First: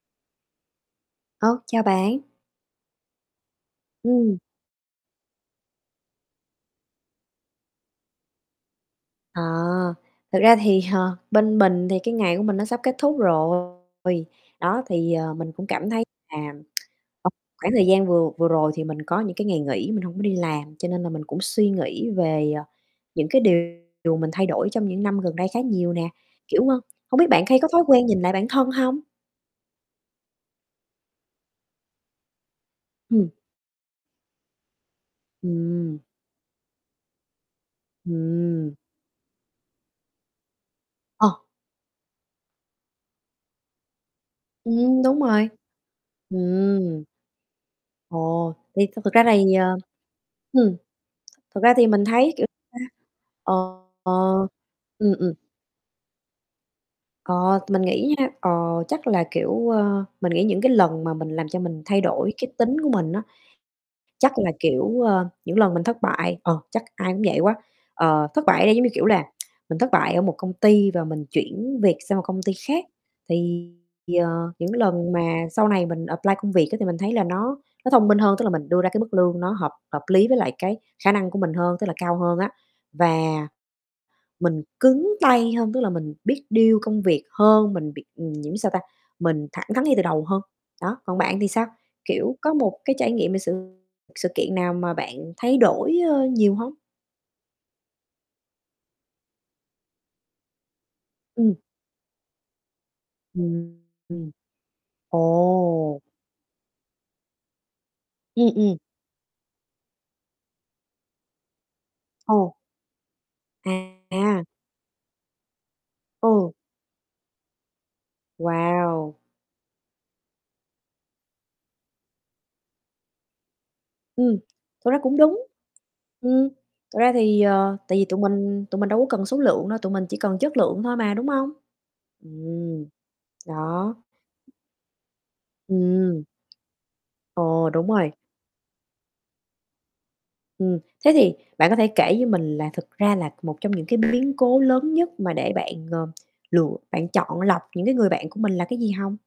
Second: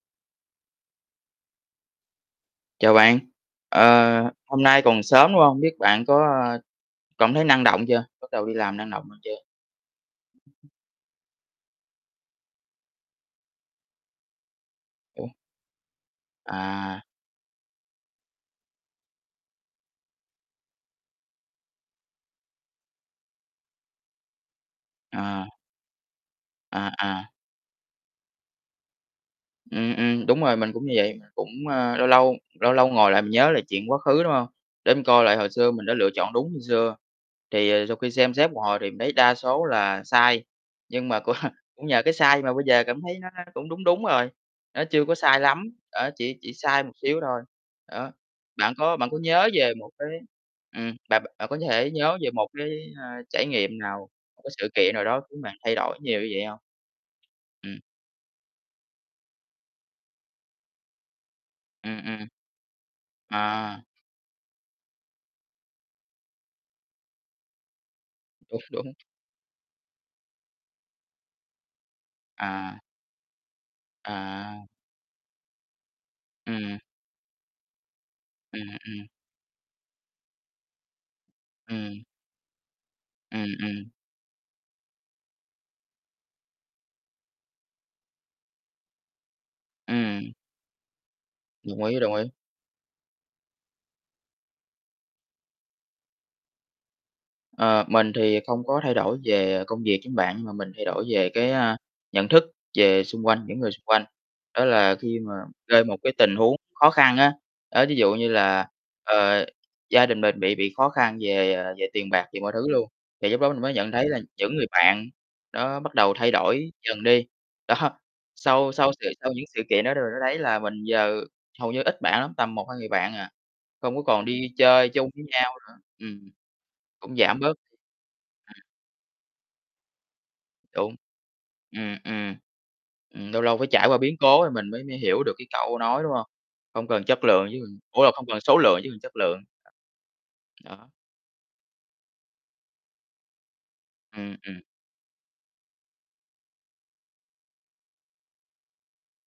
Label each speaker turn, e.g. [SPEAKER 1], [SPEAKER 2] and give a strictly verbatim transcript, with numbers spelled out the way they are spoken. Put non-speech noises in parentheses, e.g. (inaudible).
[SPEAKER 1] Ô, chào bạn.
[SPEAKER 2] Chào bạn, ờ,
[SPEAKER 1] Ừm.
[SPEAKER 2] hôm nay còn sớm, đúng hông? Biết bạn có cảm thấy năng động chưa? Bắt đầu đi làm năng động hơn chưa?
[SPEAKER 1] Ờ, thực ra thì, ờ, bên mình thì cái ngày của mình nó sắp kết thúc rồi. Đó, thì,
[SPEAKER 2] Ủa?
[SPEAKER 1] ờ, mình cũng cảm thấy là,
[SPEAKER 2] À.
[SPEAKER 1] (tsk) ờ, khoảng thời gian vừa vừa rồi thì mình có những cái ngày nghỉ mình hổng có đi làm, cho nên là mình cũng suy nghĩ về, ờ, những cái điều mình thay đổi trong những năm gần đây
[SPEAKER 2] À.
[SPEAKER 1] khá nhiều nè, kiểu, ơ,
[SPEAKER 2] À,
[SPEAKER 1] hông
[SPEAKER 2] à.
[SPEAKER 1] biết bạn hay có thói quen nhìn lại bản thân hông?
[SPEAKER 2] Ừm, ừm, đúng rồi, mình cũng như vậy, cũng, a, lâu lâu lâu lâu ngồi lại, mình
[SPEAKER 1] Ừm.
[SPEAKER 2] nhớ lại chuyện quá khứ, đúng hông? Để mình coi lại hồi xưa mình đã
[SPEAKER 1] Ừm.
[SPEAKER 2] lựa chọn đúng như xưa. Thì, ờ, sau khi xem xét một
[SPEAKER 1] Ừm.
[SPEAKER 2] hồi thì mình thấy đa số là sai, nhưng mà cũng
[SPEAKER 1] Ờ.
[SPEAKER 2] cũng nhờ cái sai mà bây giờ cảm thấy nó cũng đúng đúng rồi, nó
[SPEAKER 1] Ừm,
[SPEAKER 2] chưa có
[SPEAKER 1] đúng
[SPEAKER 2] sai
[SPEAKER 1] rồi,
[SPEAKER 2] lắm, ờ, chỉ chỉ sai một
[SPEAKER 1] ừm.
[SPEAKER 2] xíu thôi. Đó.
[SPEAKER 1] Ồ,
[SPEAKER 2] Bạn
[SPEAKER 1] thì
[SPEAKER 2] có
[SPEAKER 1] thực
[SPEAKER 2] bạn
[SPEAKER 1] thực
[SPEAKER 2] có
[SPEAKER 1] ra là
[SPEAKER 2] nhớ
[SPEAKER 1] thì,
[SPEAKER 2] về
[SPEAKER 1] ờ,
[SPEAKER 2] một cái,
[SPEAKER 1] ừm,
[SPEAKER 2] ừm, bạn bạn có
[SPEAKER 1] thực ra thì
[SPEAKER 2] thể
[SPEAKER 1] mình
[SPEAKER 2] nhớ về
[SPEAKER 1] thấy, kiểu,
[SPEAKER 2] một
[SPEAKER 1] ta
[SPEAKER 2] cái, ơ, trải
[SPEAKER 1] ờ,
[SPEAKER 2] nghiệm nào, một cái sự kiện nào
[SPEAKER 1] ừm,
[SPEAKER 2] đó
[SPEAKER 1] ừm.
[SPEAKER 2] khiến bạn thay đổi nhiều như vậy hông?
[SPEAKER 1] Ờ,
[SPEAKER 2] Ừm.
[SPEAKER 1] mình nghĩ nha, ờ, chắc là, kiểu, ơ, mình nghĩ những cái lần mà mình làm cho mình thay
[SPEAKER 2] Ừm, ừm.
[SPEAKER 1] đổi cái tính của mình á,
[SPEAKER 2] À.
[SPEAKER 1] chắc là, kiểu, ơ, những lần mình thất bại, ờ, chắc ai cũng vậy quá. Ờ, thất bại
[SPEAKER 2] Đúng,
[SPEAKER 1] ở đây giống như,
[SPEAKER 2] đúng.
[SPEAKER 1] kiểu là, (tsk) mình thất bại ở một công ty và mình chuyển việc sang một công ty
[SPEAKER 2] À.
[SPEAKER 1] khác, thì, ờ,
[SPEAKER 2] À.
[SPEAKER 1] những lần mà sau này mình apply công việc á,
[SPEAKER 2] Ừm.
[SPEAKER 1] thì mình thấy là nó nó thông minh hơn, tức là
[SPEAKER 2] Ừm,
[SPEAKER 1] mình đưa ra cái
[SPEAKER 2] ừm.
[SPEAKER 1] mức lương nó hợp hợp lý với lại cái khả năng của mình hơn, tức là
[SPEAKER 2] Ừm.
[SPEAKER 1] cao hơn á,
[SPEAKER 2] Ừm,
[SPEAKER 1] và
[SPEAKER 2] ừm.
[SPEAKER 1] mình cứng tay hơn, tức là mình biết deal công việc hơn, mình biết nhiễm sao ta, mình thẳng thắn ngay từ đầu
[SPEAKER 2] Ừm.
[SPEAKER 1] hơn. Đó, còn bạn thì sao?
[SPEAKER 2] Đồng ý, đồng ý.
[SPEAKER 1] Kiểu, có một cái trải nghiệm về sự sự kiện nào mà bạn thay đổi, ơ, nhiều hông?
[SPEAKER 2] Ờ, mình thì không có thay đổi về công việc giống bạn mà mình thay đổi về, cái,
[SPEAKER 1] Ừm.
[SPEAKER 2] ơ, nhận thức về xung quanh, những người
[SPEAKER 1] Ừm.
[SPEAKER 2] xung quanh. Đó là khi mà rơi một
[SPEAKER 1] Ồ.
[SPEAKER 2] cái tình huống khó khăn á, đó, ví dụ như
[SPEAKER 1] Ừm,
[SPEAKER 2] là,
[SPEAKER 1] ừm.
[SPEAKER 2] ờ, gia đình mình bị bị khó khăn về, ờ, về tiền bạc, về mọi
[SPEAKER 1] Ồ.
[SPEAKER 2] thứ luôn. Thì lúc đó mình mới nhận thấy là
[SPEAKER 1] À.
[SPEAKER 2] những người bạn đó bắt đầu thay
[SPEAKER 1] Ừ.
[SPEAKER 2] đổi dần đi. Đó, sau sau sự
[SPEAKER 1] Wow.
[SPEAKER 2] sau những sự kiện đó đ đó thấy là mình giờ hầu như ít bạn lắm, tầm một hai người bạn à, không có còn
[SPEAKER 1] Ừm,
[SPEAKER 2] đi chơi
[SPEAKER 1] thật ra
[SPEAKER 2] chung
[SPEAKER 1] cũng
[SPEAKER 2] với
[SPEAKER 1] đúng,
[SPEAKER 2] nhau nữa. Ừm,
[SPEAKER 1] ừm, thật ra
[SPEAKER 2] cũng giảm
[SPEAKER 1] thì,
[SPEAKER 2] bớt.
[SPEAKER 1] ờ, tại vì tụi
[SPEAKER 2] Ừm.
[SPEAKER 1] mình tụi mình đâu có cần số lượng đâu, tụi mình chỉ cần chất lượng
[SPEAKER 2] Đúng.
[SPEAKER 1] thôi mà, đúng hông?
[SPEAKER 2] Ừm, ừm,
[SPEAKER 1] Ừm,
[SPEAKER 2] ừm, lâu lâu phải trải
[SPEAKER 1] đó.
[SPEAKER 2] qua biến cố rồi mình mới mới hiểu được cái câu nói, đúng
[SPEAKER 1] Ừm.
[SPEAKER 2] hông? Không cần chất lượng chứ
[SPEAKER 1] Ồ, đúng
[SPEAKER 2] ủa, là
[SPEAKER 1] rồi.
[SPEAKER 2] không cần số lượng chứ cần chất lượng.
[SPEAKER 1] Ừm,
[SPEAKER 2] Đó.
[SPEAKER 1] thế thì bạn có thể kể cho mình là thực ra là một trong những cái biến
[SPEAKER 2] Ừm,
[SPEAKER 1] cố
[SPEAKER 2] ừm.
[SPEAKER 1] lớn nhất mà để bạn, ờ, lựa bạn chọn lọc những cái người bạn của mình là cái gì hông?